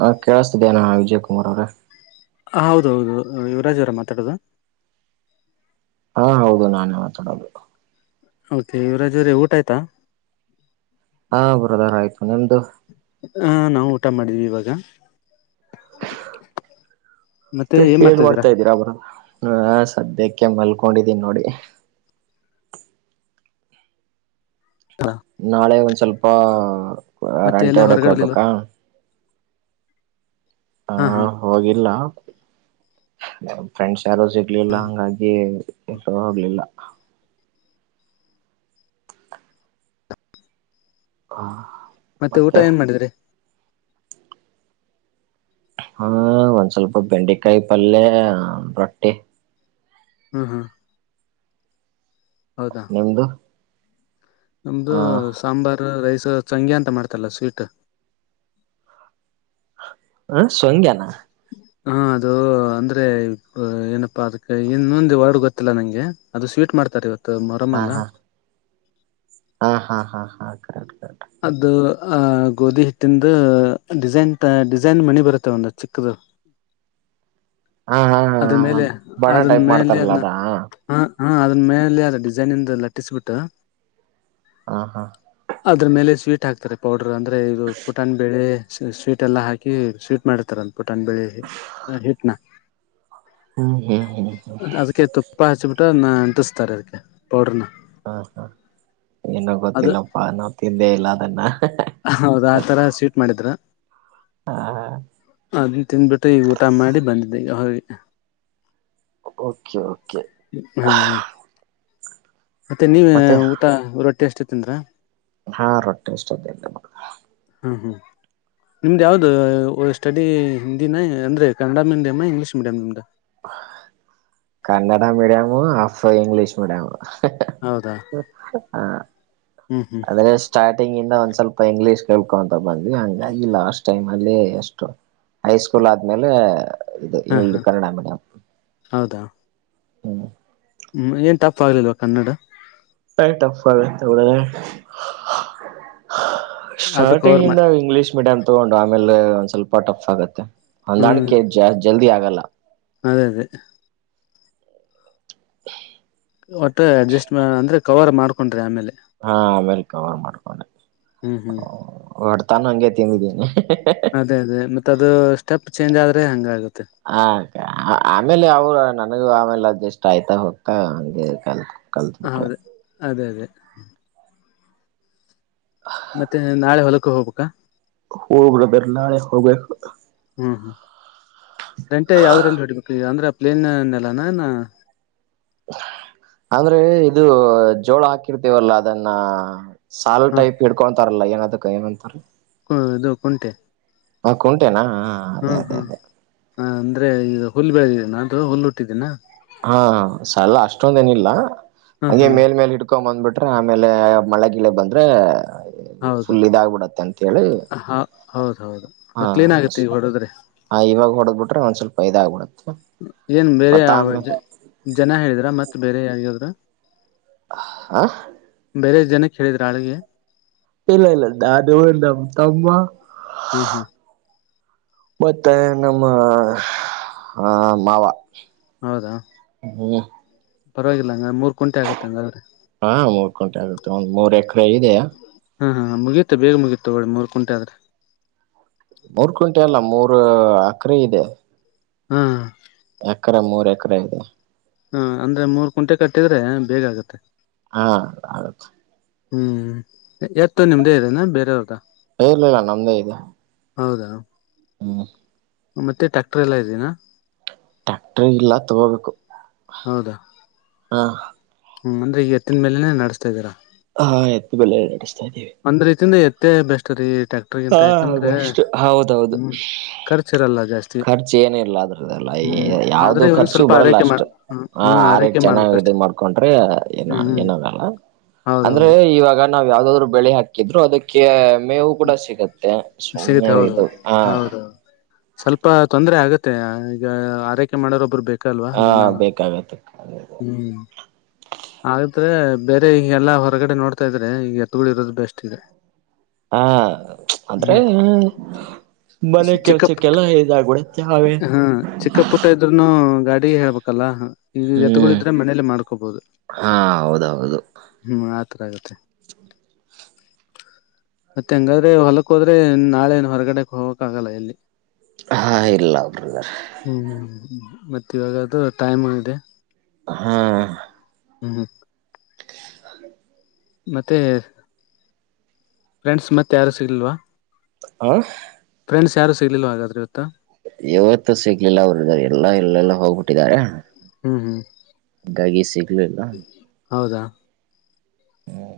ಹಾ ಕೇಳಿಸತಿದಯನಾ ವಿಜಯ್ ಕುಮಾರ್ ಅವ್ರೆ. ಹೌದು ಹೌದು ಯುವರಾಜ್ ಅವರ ಮಾತಾಡೋದು ಹಾ ಹೌದು ನಾನೇ ಮಾತಾಡೋದು ಓಕೆ ಇವರಾಜೋ್ರೇ ಊಟ ಆಯ್ತಾ ಹಾ ಬುರದಾರ ಆಯ್ತು ನಿಮ್ದು. ಹ ನಾವು ಊಟ ಮಾಡಿದೀವಿ ಇವಾಗ. [inaudible] ಮತ್ತೆ ಹೇಳ್ ಮಾಡ್ತಾ ಇದ್ದೀರಾ ಬರ ಹ ಸದ್ಯಕ್ಕೆ ಮಲ್ಕೊಂಡಿದೀನಿ ನೋಡಿ. ಹ ನಾಳೆ ಒಂದ್ ಸ್ವಲ್ಪ ಮತ್ತೆ ರಂಟೆ ಎಲ್ಲ ಹೊಡೆಕ್ ಹೊರಗಡೆಲಿಲ್ವಾ ಹೋಗ್ಬೇಕಾ. ಹಾ ಹಾ ಹ ಹೋಗಿಲ್ಲ ಫ್ರೆಂಡ್ಸ್. ಯಾರು ಸಿಗ್ಲಿಲ್ಲ ಹಂಗಾಗಿ ಇರ ಹೋಗ್ಲಿಲ್ಲ. ಹಾ. ಮತ್ತೆ ಊಟ ಏನ್ ಮಾಡಿದ್ರಿ. ಹ್ಮ ಒಂದ್ ಸ್ವಲ್ಪ ಬೆಂಡೆಕಾಯಿ ಪಲ್ಯ ರೊಟ್ಟಿ ಹ್ಮ ಹಾ ನಿಮ್ದು ಹ ನಮ್ದು ಸಾಂಬಾರು ರೈಸ್ ಸಂಂಗಿ ಅಂತ ಮಾಡ್ತಲ್ಲ ಸ್ವೀಟ್ ಹ ಸ್ಂಗ್ಯಾ [inaudible] ಹಾ ಅದು ಅಂದ್ರೆ ಏನಪ್ಪಾ ಅದಕ್ಕೆ ಇನ್ನುೊಂದ ವಾರ್ಡ್ ಗೊತ್ತಿಲ್ಲ ನಂಗೆ ಅದು ಸ್ ಟ್ ಮಾಡ್ತಾರೆ ಇವತ್ತು ಹಾ ಮೊರಮಲ್ಲ ಹಾ ಹಾ ಹಾ ಹಾ ಹಾ ಕ ಅದು ಆಹ ಗೋಧಿ ಹಿಟ್ಟಂದು ಡಿಸೈನ್ ಡಿಸೈನ್ ಮಣಿ ಬರುತ್ತೆ ಒಂದು ಚಿಕ್ಕದು ಹಾ ಹಾ ಹಾ ಅದ ಹ ಮೇಲೆ ಬಣ ಅದನ್ ಟೈಪ್ ಮೇಲೆ ಮಾಡ್ತಾರಲ್ಲ ಅದನ್ನ ಅದಾ ಹ ಹಾ ಅದ್ರ ಮೇಲೆ ಅಲ್ಲ ಡಿಸೈನ ಇಂದ ಅಟ್ಟಿಸ್ಬಿಟ್ಟು ಹ ಹಾ ಅದ್ರ ಮೇಲೆ ಸ್ವೀಟ್ ಹಾಕ್ತಾರೆ ಪೌಡರ್ ಅಂದ್ರೆ ಇದು ಪುಟಾಣ ಬೇಳೆ ಸ್ವೀಟ್ ಎಲ್ಲ ಹಾಕಿ ಸ್ವೀಟ್ ಮಾಡತಾರಂತೆ ಪಟನ್ ಬೆಳಿ ಹಟ್ನಾ ಹ್ಮ್ ಹ್ಮ್ ಹ್ಮ್ ಅದಕ್ಕೆ ತುಪ್ಪ ಹಚ್ಿಬಿಟ್ಟುನ್ನ ಅಂಟಿಸತಾರೆ ಅದಕ್ಕೆ ಪೌಡ್ರನ ಹಾ ಹಾ ಏನ ಅದು ಗೊತ್ತಿಲ್ಲಪ್ಪಾ ನಾವ ತಿಂದೇ ಇಲ್ಲ ಅದನ್ನ ಹೌದ ಆತರ ಸ್ವೀಟ್ ಮಾಡಿದ್ರ ಹಾ ಹ ಅದು ತಿನ್ಬಿಟ್ಟು ಈ ಊಟ ಮಾಡಿ ಬಂದಿದ್ದೆ ಈಗ ಹಿ ಓಕೆ ಕೆ ಮತ್ತೆ ನೀವ ಊತ ರೊಟ್ಟಿ ಎಷ್ಟತ್ತಂದ್ರ ಹಾ ರೊಟ್ಟಿಷ್ಟ ಹ್ಮ್ ಹ್ಮ್ ನಿಮ್ದ ಯಾವ್ದ ಸ್ಟಡಿ ಹಿಂದಿನ ಅಂದ್ರೆ ಕನ್ನಡ ಮೀಡಿಯಂ ಇಂಗ್ಲೀಷ್ ಮೀಡಿಯಂ ನಿಮ್ದ [inaudible] Kannada medium of English medium ಹೌದಾ ಹ ಹ್ಮ್ ಹ್ಮ್ ಅ್ರೆ ಸ್ಟಾರ್ಟಿಂಗ್ ಇಂದ ಒಂದ ಸ್ವಲ್ಪ ಇಂಗ್ಲೀಷ್ ಕೇಳ್ಕೊಂತ ಬಂದ್ ಹಂಗಾಗಿ ಲಾಸ್ಟ್ ಟೈಮ್ ಅಲ್ಲಿ ಎಷ್ಟು ಹೈ ಸ್ಕೂಲ್ ಆದ್ಮೇಲೆ ಇದು ಹಾ ಇಂಗ್ ಹಾ ಕನ್ನಡ ಮೀಡಿಯಂ ಹೌದಾ ಹ್ಮ್ ಹ್ಮ್ ಏನ್ ಟಫ್ ಆಗ್ಲಿಲ್ವಾ ಕನ್ನಡ ಹ ಪ್ಪ ಎ ಆದ್ರೂ ಸ್ಟಾರ್ಟಿಂಗ್ ಕವರ್ ಇಂದ ಮಾಡ ಇಂಗ್ಲಿಷ್ ಮೀಡಿಯಂ ತಗೊಂಡು ಆಮೇಲೆ ಒಂದ್ ಸ್ವಲ್ಪ ಟಫ್ ಆಗತ್ತೆ ಹಂದಾಣ ಹ್ಮ್ ಕೆ ಜಸ್ ಜಲ್ದಿ ಆಗಲ್ಲ ಅದೇ ಅದೇ [inaudible] ಒಟ್ಟೆ ಅಡ್ಜಸ್ಟ್ ಅಂದ್ರೆ ಕವರ್ ಮಾಡ್ಕೊಂಡ್ರಿ ಆಮೇಲೆ ಹಾ ಅಮೇರಿಕ ಅವರ್ ಮಾಡ್ಕೊಂಡೆ ಹ್ಮ್ ಹ್ಮ್ ಹೊಡ್ತಾನು ಹಂಗೆ ತಿಂದಿದ್ದೀನಿ ಅದೇ ಅದೇ ಮತ್ತ ಅದು ಸ್ಟೆಪ್ ಚೇಂಜ್ ಆದ್ರೆ ಹಂಗ ಆಗುತ್ತೆ. ಹ ಆಮೇಲೆ ಅವರು ನನಗೂ ಆಮೇಲೆ ಎಲ್ಲ ಜಸ್ಟ್ ಆಯ್ತಾ ಹೋಗ್ತಾ ಹ ಕಲ್ ಕಲ್ತ್ ಬಿಟ್ರೆ ಹೌದ ಅದೇ ಅದೇ ಮತ್ತೆ ನಾಳೆ ಹೊಲಕ್ಕ ಹೋಗ್ಬೇಕ ಹೋಗಬ್ರದರ್ ನಾಳೆ ಹೋಗ್ಬೇಕು [inaudible] ಹ್ಮ್ ಹ್ಮ್ ಗಂಟೆ ಯಾವ್ದ್ರಲ್ಲಿ ಹೊಡ್ಬೇಕು ಈಗ ಅಂದ್ರೆ ಪ್ಲೇನ್ನ್ನೆಲ್ಲಾನ ಇ ಅಂದ್ರೆ ಇದು ಜೋಳ ಹಾಕಿರ್ತೇವಲ್ಲ ಅದನ್ನ ಸಾಲು ಟೈಪ್ ಹಿಕೊಂತತಾರಲ್ಲ ಏನದಕ್ಕ ಏನಂತಾರ ಹ ಇದು ಕುಂತೆ ಹ ಕುಂಟೆನಾ ಹ ಅದೇ ಅದೇ ಅದೇ ಅಂದ್ರೆ ಈದು ಹುಲ್ಬೆಳಗಿನ ಅದು ಹುಲ್ಲುಟ್ಟಿದೀನ ಹಾ ಸಲ ಅಷ್ಟೊಂದ ಏನಿಲ್ಲ ಹ್ಮ್ ಹಂಗೆ ಹ್ಮ್ ಮೇಲ್ ಮೇಲ್ ಇಟ್ಕೊಂಡ ಬಂದ್ಬಿಟ್ಟು ಆಮೇಲೆ ಮಳೆಗಿಳ ಬಂದ್ರೆ ಹೌದು ಫುಲ್ ಇದಾಗಬಿಡತ್ತೆ ಅಂತ ಹೇಳಿ ಹ ಹೌದ್ ಹೌದು ಹಾ ಅದು ಕ್ಲೀನ್ ಆಗುತ್ತೆ ಈಗ ಅಷ್ಟೇ ಹೊಡದ್ರೆ ಹ ಇವಾಗ್ ಹೊಡದ ಬಿಟರ್ ಒಂದ ಸ್ವಲ್ಪ ಇದ ಆಗಬಿಡ ಏನ್ ಬೇಳೆ ಜನ ಹೇಳಿದ್ರ ಮತ್ತ ಬೇರೆ ಯಾರಿಗದ್ರು ಹ ಬೇರೆ ಜನ ಹೇಳಿದ್ರ ಆಳಿಗೆ ಇಲ್ಲ ಇಲ್ಲಂದ ಅದು ನಮ ತಮ್ಮ ಹಾ ಹಾ ಮತ್ತೆ ನಮ್ಮ ಆ ಮಾವ ಹೌದಾ ಹ್ಮ ಪರವಾಗಿಲ್ಲ ಹಂಗೆ ಮೂರ್ ಕುಂಟೆ ಆಗತ್ತ ಹಂಗದರ ಹಾ ಮೂರ್ ಕುಂಟೆ ಆಗುತ್ತೆ ಒಂದ್ ಮೂರ್ ಎಕರೆ ಇದೆಯ ಹಾ ಹಾ ಮುಗಿಯತೆ ಬೇಗ ಮುಗಿಯತ ಮೂರ್ ಕುಂಟೆ ಆದ್ರೆ ಮೂರ್ ಕುಂಟೆ ಅಲ್ಲ ಮೂರ್ ಅಕರೆ ಇದೆ ಹ್ಮ್ ಎಕರೆ ಮೂರ್ ಎಕರೆ ಇದೆ. ಹಾ ಅಂದ್ರೆ ಮೂರ್ ಕುಂಟೆ ಕಟ್ಟಿದ್ರೆ ಬೇಗ ಆಗತ್ತೆ. ಹಾ ಆಗುತ್ತೆ ಹ್ಮ್ ಎತ್ತ ನಿಮ್ದೇ ಇದೇನಾ ಬೇರೆೆಯವ್ರದ ಇಲ್ಲಿಲ ನಮ್ದೇ ಇದು ಹೌದಾ ಹಾ ಮತ್ತೆ ಟ್ಯಾಕ್ಟರ್ ಎಲ್ಲಾ ಇದೀನಾ ಟ್ಯಾಕ್ಟರ್ ಇಲ್ಲ ತಗೋಬೇಕು. ಹೌದಾ ಹಾ ಹ್ಮ್ ಅಂದ್ರ ಈ ಎತ್ತಿನ ಮೇಲೆನೆ ನಡ್ಸ್ತ ಇದ್ದೀರಾ ಹಾ ಎತ್ತ ಮೇಲೆ ನಡೆಸ್ತಾ ಇದ್ದೀವಿ ಎತ್ತ ಬೆಸ್ಟ್ ರೇಟ ಎತ್ತ ಬೆಸ್ಟ್ ಹೌದೌಹೌದು ಹ್ಮ್ ಖರ್ಚಿರಲ್ಲ ಜಾಸ್ತಿ ಖರ್ಚ ಏನ ಇಲ್ಲ ಅದ್ರದ್ದಲ್ಲ ಅಯ ಹ್ಮ್ ಯಾವ್ದು ಆದ್ರೆ ಇವ್ ಖರ್ಚು ಸ್ವಲ್ಪ ಬರಲ್ಲ ಆರೈಕೆ ಮಾಡ ಅಷ್ಟು ಹ ಹ್ಮ್ ಆರ ಆರೈಕೆ ಚೆನ್ನಾಗ ಇದ ಮಾಡ್ಬೇಕಷ್ಟೆ ಮಾಡ್ಕೊಂಡ ಅರ ಏನ ಹ್ಮ್ ಹ್ಮ್ ಏನಾಗಲ್ಲ ಅಂದ್ರೆ ಹೌದೌದು ಇವಾಗ ನಾ ಯಾವ್ದಾದ್ರು ಬೆಳೆ ಹಾಕಿದ್ರು ಅದಕ್ಕೆ ಮೇವು ಕೂಡ ಸಿಕ್ ಸುಮನೆ ಸಿಗುತ್ತೆ ಇದು ಹೌದೌದು ಹಾ ಹೌದೌದು ಸ್ವಲ್ಪ ತೊಂದ್ರ ಆಗತ್ತೆ ಈಗ ಆರೈಕೆ ಮಾಡೋರೊಬ್ಬರು ಬೇಕು ಲ್ವಾ ಹ ದನ ಬೇಕಾಗತ್ತೆ ಹ್ಮ್ ಆದೆ ಬೇರೆ ಈ ಎಲ್ಲಾ ಹೊರಗಡೆ ನೋಡ್ತಾ ಇದ್ರೆ ಈ ಎತ್ತುಗಳು ಇರೋದು ಬೆಸ್ಟ್ ಇದೆ ಹಾ ಅಂದ್ರೆ ಹ್ಮ್ ಹ್ಮ ಚಿಕ್ಕಪುಟ್ಟ ಅವೇ ಹಾ ಚಿಕ್ಕಪುಟ್ಟ ಇದ್ರೂನು ಗಾಡಿ ಅ ಹೇಬೇಕಲ್ಲ ಹ ಈಗ ಹ್ಮ್ ಎತ್ಕಳಿದ್ರೆ ಮನೇಲಿ ಮಾಡ್ಕೋಬೊದು ಹಾ ಹೌದೌದು ಹ್ಮ್ ಒಂತರ ಆಗತ್ತೆ ಮತ್ತೆ ಹೆಂಗಾದ್ರೆ ಹೊಲಕ್ಕ ಹೋದ್ರೆ ನಾಳೆ ನ್ ಹೊರಗಡೆಕ್ ಹೋಗಕ್ ಆಗಲ್ಲ ಎಲ್ಲಿ ಹಾ ಇಲ್ಲಾ ಬ್ರದರ್ ಮತ್ತು ಇವಾಗದು ಟೈಮು ಇದೆ. ಹ್ಮ ಹ್ಮ್ ಹ್ಮ ಮತ್ತೆ ಫ್ರೆಂಡ್ಸ್ ಮತ್ತೆ ಯಾರು ಸಿಗಲ್ವಾ ಹ ನೆಂಡಸ್ ಯಾರು ಸಿಲಿಲ್ಲ ಹಾಗಾದ್ರೆ ಇವತ್ತು ಇವತ್ತು ಸಿಗ್ಲಿಲ್ಲ ಅವರು ಇದ ಎಲ್ಲಾ ಇಲ್ಲೆಲ್ಲ ಹೋಗ್ಬಿಟ್ಟಿದ್ದಾರೆ ಹ್ಮ್ ಹ್ಮ್ ಸಿಗ್ಲಿಲ್ಲ ಹೌದಾ ಹ್ಮ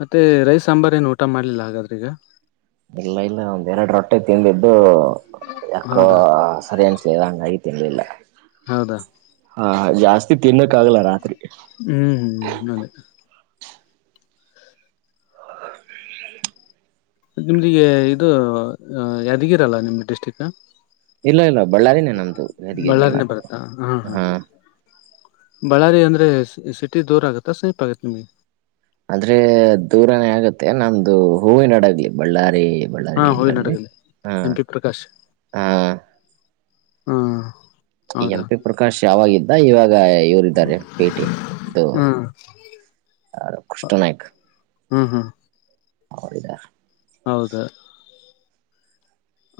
ಮತ್ತೆ ರೈ ಸಾಂಬಾರ ಏನು ಊಟ ಮಾಡ್ಲಿಲ್ಲ ಹಾಗಾದ್ರೀಗ ಇಲ್ಲ ಇಲ್ಲ ಒಂದ್ರಡು ರೊಟ್ಟೆ ತಿಂದಿದ್ದು ಯಾಕೋ ಹೌದಾ ಸರಿ ಅನ್ಸ್ಲಂಗ ಆಯ್ತ ತಿನ್ನಿಲ್ಲ ಹೌದಾ ಹಾ ಜಾಸ್ತಿ ತಿನ್ನಕ್ಕ ಆಗಲ್ಲ ರಾತ್ರಿ ಹ್ಮ್ ಹ್ಮ್ ಅದೇ ನಿಮ್ದಿಗೆ ಇದು ಯಾದಗಿರ ಅಲ್ಲ ನಿಮ್ದ ಡಿಸ್ಟ್ರಿಕ್ ಇಲ್ಲ ಇಲ್ಲ ಬಳ್ಳಾರಿನೇ ನಮ್ದು ಯಾದಗಿರಿ ಇಲ್ಲ ಬಳ್ಳಾರಿನೇ ಬರುತ್ತಾ ಹಾ ಹಾ ಬಳ್ಳಾರಿ ಅಂದ್ರೆ ಸಿಟಿ ದೂರ ಆಗತ್ತಾ ಸ್ಪ್ ಆಗತ್ ನಿಮ್ಗೆ ಅಂದ್ರೆ ದೂರನೇ ಆಗತ್ತೆ ನಮ್ದು ಹೂವಿನೊಡಗ್ಲಿ ಬಳ್ಳಾರಿ ಹಾ ಬಳ್ಳಾರಿ ಇದ್ರಲ್ಲಿ ಹೋಗಿನಡಗಲ್ಲಿ ಹಾ ಎಂ ಪಿ ಹಾ ಹಾ ಈ ಎಂ ಪಿ ಪ್ರಕಾಶ್ ಯಾವಾಗಿದ್ದ ಇವಾಗ ಇವರಿದ್ದಾರೆ ಭೇಟಿ ಇದು ಹ್ಮ್ ಆ ಕೃಷ್ಣ ನಾಯಕ ಹಾ ಹಾ ಹೌೌದಾ ಹೌದ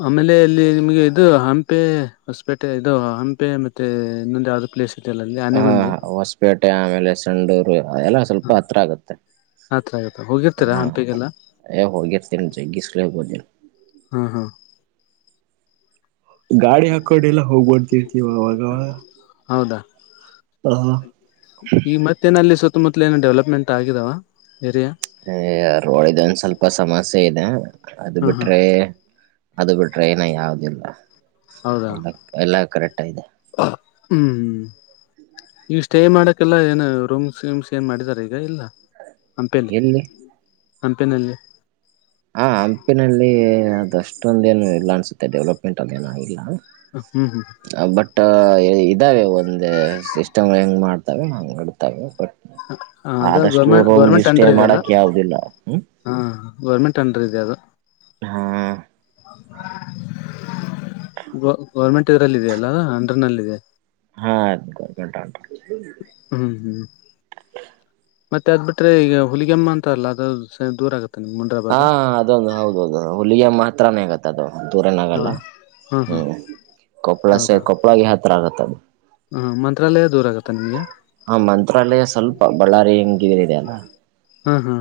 ಆಮೇಲೆ ಇಲ್ಲಿ ನಿಮ್ಗೆ ಇದು ಹಂಪೆ ಹೊಸಪೇಟೆ ಇದು ಹಂಪೆ ಮತ್ತೆ ಇನ್ನೊಂದು ಯಾವ್ದು ಪ್ಲೇಸ್ ಇದೆಯಲ್ಲ ಅಲ್ಲಿ ಹಾ ಆನೆಗುಂದಿ ಹೊಸಪೇಟೆ ಆಮೇಲೆ ಸಂಡೂರು ಅದೆಲ್ಲ ಸ್ವಲ್ಪ ಹತ್ರ ಆಗುತ್ತೆ ಹತ್ರ ಆಗತ್ತ ಹೋಗಿರ್ತೀರಾ ಹಾ ಹಂಪಿಗೆಲ್ಲ ಎಗ ತಿ ಜ ಗಿಸಲ ಬ ಹಾ ಹಾ ಗಾಡಿ ಹಾಕೊಂಡ ಎಲ್ಲ ಹೋಗ್ಬಡ್ತಿರ್ತಿವ ಅವಾಗವ ಈ ಮತ್ತ ಮುತ್ತ ಮುತ್ತ ಏನೋ ಡೆವಲಪ್ಮೆಂಟ್ ಆಗಿದಾವ ಏರಿಯಾ ಹ ರೋಡ್ ಇದ ಒಂದ ಸ್ವಲ್ಪ ಸಮಸ್ಯೆ ಇದೆ ಅದು ಹಾ ಹಾ ಬಿಟ್ರೆ ಅದು ಬಿಟ್ರೆ ಏನ ಯಾವ್ದಿಲ್ಲ ಹೌದಾ ಎಲ್ಲ ಎಲ್ಲ ಕರೆಕ್ಟ್ ಇದೆ ಹ್ಮ್ ಈಗ ಸ್ಟೇ ಮಾಡಕ್ಕೆೆಲ್ಲ ಏನು ರೂಮ್ಸ್ ವಮ್ಸ್ ಏನ್ ಮಾಡಿದಿದ್ದಾರೆ ಈಗ ಇಲ್ಲ ಹಂಪೆಲ್ಲಿ ಎಲ್ಲಿ ಹಂಪೆನಲ್ಲಿ ಹ ಹಂಪಿನಲ್ಲಿ ಅದಷ್ಟೊಂದ ಏನು ಇಲ್ಲ ಅನ್ಸುತ್ತೆ ಡೆವಲಪ್ಮೆಂಟ್ ಅದೇಏನ ಇಲ್ಲ ಹ್ಮ್ ಹ್ಮ್ ಬಟ್ ಇದಾವೆ ಒಂದು ಸಿಸ್ಟಮ್ ಹೆಂಗ್ ಮಾಡ್ತವೆ ಹಂಗಗೆ ಇಡ್ತವೆ ಬಟ್ ಅದ ಆದಷ್ಟು ಗೌರ್ಮೆಂಟ್ ರೂಮ್ಗೆ ಗೌರ್ಮೆಂಟ್ ಸ್ಟೇ ಅಂಡರ್ ಮಾಡಕ ಯಾವದಿಲ್ಲ ಹ್ಮ್ ಗೋರ್ಮೆಂಟ್ ಅನ್ ಇದೆ ಅದು ಹಾ ಗ ಗೌರ್ಮೆಂಟ್ ಇದ್ರಲ್ಲಿಯ ಅಲ್ಲ ಹಂಡ್ರೆಡ್ ನಲ್ಲಿ ಇದೆ ಹಾ ಗಂಟ ಹ್ಮ್ ಹ್ಮ್ ಮತ್ತೆ ಅದು ಬಿಟ್ರೆ ಈಗ ಹುಲಿಗೆಮ್ಮ ಅಂತ ಅಲ್ಲ ಅದು ದೂರ ಆಗುತ್ತೆ ಹಾ ಅದೊಂದು ಹೌದೌದು ಹುಲಿಗೆ ಮಾತ್ರಾನೇ ಆಗತ್ತೆ ಅದೊ ದೂರನ ಆಗಲ್ಲ ಹೌದಾ ಹಾ ಹಾ ಹ್ಮ್ ಕೊಪ್ಪಳ ಸ ಕೊಪ್ಪಳಾಗ ಯಾವ ತರ ಆಗತ್ತ ಅದು ಹಾ ಮಂತ್ರಾಲಯದ ಹಾ ಮಂತ್ರಾಲಯ ಸ್ವಲ್ಪ ಬಳ್ಳಾರಿ ಹಂಗಿದಿದೆ ಅಲ್ಲ ಹಾ ಹಾ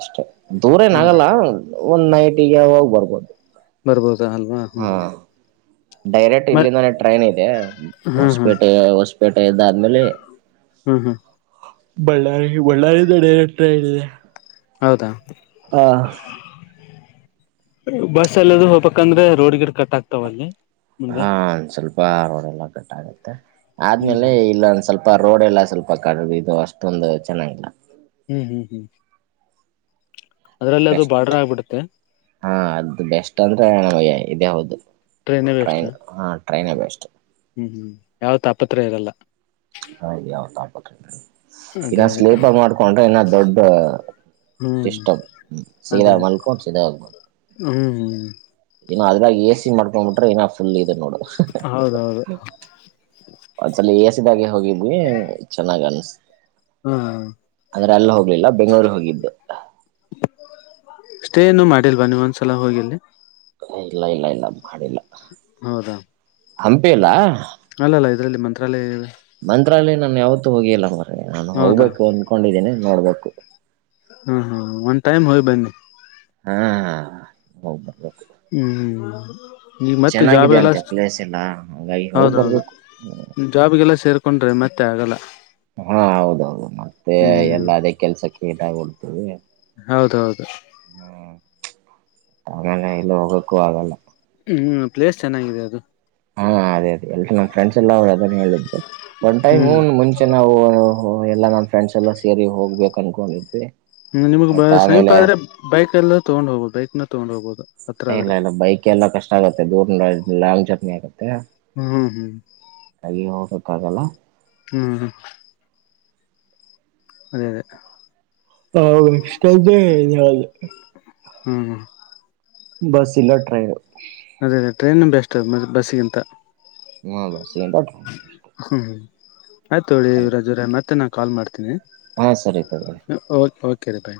ಅಷ್ಟೆ ದೂರ ಏನ ಹೌದಾ ಆಗಲ್ಲ ಒಂದ್ ನೈಟಿಗೆ ಹೋಗ್ ಬರ್ಬೋದು ಬರ್ಬೋದಾ ಅಲ್ವಾ ಹಾ ಹ್ಮ ಡೈರೆಕ್ಟ್ ಇಲ್ಲಿಂದಾನೇ ಟ್ರೈನ್ ಇದೆ ಹ್ಮ್ ಹ್ಮ್ ಹೊಸ್ಪೇಟೆ ಹೊಸ್ಪೇಟೆ ದ್ಮೇಲೆ ಹ್ಮ್ ಹ್ಮ್ ಬಳ್ಳಾರಿ ಬಳ್ಳಾರಿ ದಡಟ ಇಿದೆ ಹೌದಾ ಹಾ ಬಸ್ ಎಲ್ಲದು ಹೋಗ್ಬೇಕಂದ್ರೆ ರೋಡ್ ಗಿಡ ಕಟ್ ಆಕ್ತಾವ ಅಲ್ಲಿ ಮುಂದೆ ಹಾ ಒಂದ ಸ್ವಲ್ಪ ರೋಡೆ ಎಲ್ಲ ಕಟ್ಟ ಆಗುತ್ತೆ ಹ್ಮ್ ಆದ್ಮೇಲೆ ಹ್ಮ್ ಇಲ್ಲ ಒಂದ್ ಸ್ವಲ್ಪ ರೋಡೆ ಎಲ್ಲ ಸ್ವಲ್ಪ ಕಡ ಇದು ಅಷ್ಟೊಂದು ಚೆನ್ನಾಗಿಲ್ಲ ಹ್ಮ್ ಹ್ಮ್ ಹ್ಮ್ ಅದ್ರಲ್ಲಿ ಅದು ಬೆಸ್ಟ್ ಬಾರ್ಡರ್ ಆಗ್ಬಿಡುತ್ತೆ ಹಾ ಅದು ಬೆಸ್ಟ್ ಅಂದ್ರೆ ನಮಗೆ ಇದೇ ಹೌದು ಟ್ರೈನೇ ಬೆಸ್ಟ್ ಟ್ರೈನ್ ಹಾ ಟ್ರೈನ್ ಬೆಸ್ಟ್ ಹ್ಮ್ ಹ್ಮ್ ಯಾವ ತಾಪತ್ರ ಇರಲ್ಲ ಹ ಯಾವತ್ಕ ಇನ್ನ ಅದೇ ಸ್ಲೀಪರ್ ಮಾಡ್ಕೊಂಡ್ರೆ ಇನ್ನ ದೊಡ್ಡ ಹ್ಮ್ ಸಷ್ಟಮ ಹ್ಮ ಅದೇ ಸಿನಾರ್ ಮಲ್ಕೋನ್ ಸಧರ್ಮನ್ ಹ್ಮ್ ಹ್ಮ್ ಏ ಅದಲಾಗ ಎ ಸಿ ಮಾಡಕೊಂಡ್ ಬಿಟ್ರೆ ಇಏ ಫುಲ್ ನೋಡ ಹೌದೌದು ಒಂದ್ಸಲ ಎಸಿದಾಗೆ ಹೋಗಿದ್ವಿ ಚೆನ್ನಾಗ್ ಅನ್ಸತ ಹಾ ಅಂದ್ರೆ ಅಲ್ಲ ಹೋಗ್ಲಿಲ್ಲ ಬೆಂಗಳೂರು ಹೋಗಿದ್ದು ಅಷ್ಟೇ ನು ಮಾಡಿಲ್ವಾ ನೀವ ಒಂದ್ಸಲ ಹೋಗಿಲ್ಲಿ ಇಲ್ಲ ಇಲ್ಲ ಇಲ್ಲ ಮಾಡಿಲ್ಲ ಹಂಪಿ ಇಲ್ಲ ಅಲ್ಲ ಅಲ್ಲ ಇದ್ರಲ್ಲಿ ಮಂತ್ರಾಲಯ ಮಂತ್ರಲ್ಲಿ ನಾನನ್ ಯಾವತ್ತು ಹೋಗಿಲ್ಲ ಮರಿ ನಾನು ಹೌದಾ ಹೋಗ್ಬೇಕು ಅನ್ಕೊಂಡಿದ್ದೀನಿ ನೋಡ್ಬೇಕು ಹಾ ಹಾ ಒಂದ್ ಟೈಮ್ ಹೋಗ್ ಬನ್ನಿ ಹಾ ಹೋಗ್ಬರ್ಬೇಕ ಹ್ಮ್ ಈ ಮತ್ತೆ ಚೆನ್ನಾಗಿದೆ ಜಾಬ್ಗೆಲ್ಲ ಅಂತೆ ಪ್ಲೇಸ್ ಎಲ್ಲ ಹಂಗಾಗಿ ಹೋಗ್ ಹೌದ ಹೌದು ಬರ್ಬೇಕು ಜಾಬ್ಗೆಲ್ಲ ಸೇರ್ ಕೊಂಡ್ರೆ ಮತ್ತೆ ಆಗಲ್ಲ ಹಾ ಹೌದೌದು ಮತ್ತೆ ಹ್ಮ್ ಎಲ್ಲ ಅದೇ ಕೆಲ್ಸಕ್ಕೆ ಟಾಗಿಬಡ್ತವಿ ಹೌದ ಹೌದು ಹಾಗಾನ ಇಲ್ಲ ಹೋಗಕ್ಕೂ ಆಗಲ್ಲ ಹ್ಮ್ ಪ್ಲೇಸ್ ಚೆನ್ನಾಗಿದೆ ಅದು ಹಾ ಅದೇ ಅದೇ ಎಲ್ ನಮ್ ಫ್ರೆಂಡ್ಸ್ ಎಲ್ಲ ಅವರು ಅದನ್ನೇ ಹೇಳಿದ್ ಒನ್ ಟೈಮ್ ಹ್ಮ್ ಮುಂಚೆ ನಾವು ಹ ಎಲ್ಲ ನಾನ್ ಫ್ರೆಂಡ್ಸ್ ಎಲ್ಲಾ ಸೇರಿ ಹೋಗ್ಬೇಕು ಅನ್ಕೊಂಡಿದ್ವಿ ಹ್ಮ್ ನಿಮಗ್ ಮತ್ತ ಸಮೀಪ ಆಮೇಲೆ ಆದ್ರೆ ಬೈಕ್ ಎಲ್ಲ ತಗೊಂಡ್ ಹೋಗಬೋುದು ಬೈಕ್ ನ ತೊಗೊಂಡ್ ಹೋಗಬಹುದು ಇಲ್ಲ ಇಲ್ಲ ಬೈಕ್ ಎಲ್ಲಾ ಕಷ್ಟ ಆಗುತ್ತೆ ದೂರ್ ಲಾಂಗ್ ಜರ್ನಿ ಆಗತ್ತೆ ಹ್ಮ್ ಹ್ಮ್ ಹೋಗಕ್ಕಾಗಲ್ಲ ಹ್ಮ್ ಅದೇ ಅದೇ ಹಾ ವಿಷ್ದ ಾಲ ಹ್ಮ್ ಬಸ್ ಇಲ್ಲ ಟ್ರೈನ್ ಮ ಬಸ್ಸಿಗಿಂತ [inaudible] ಹ್ಮ. ಆಯ್ತೋಗೊರಿ ಇವರಜರ ಮತ್ತೆ ನಾ ಕಾಲ ಮಾಡತೀನಿ. ಹಾ ಸರಿ ತೊಗೋಳಿ. ಕೆರೆಪಾಯ.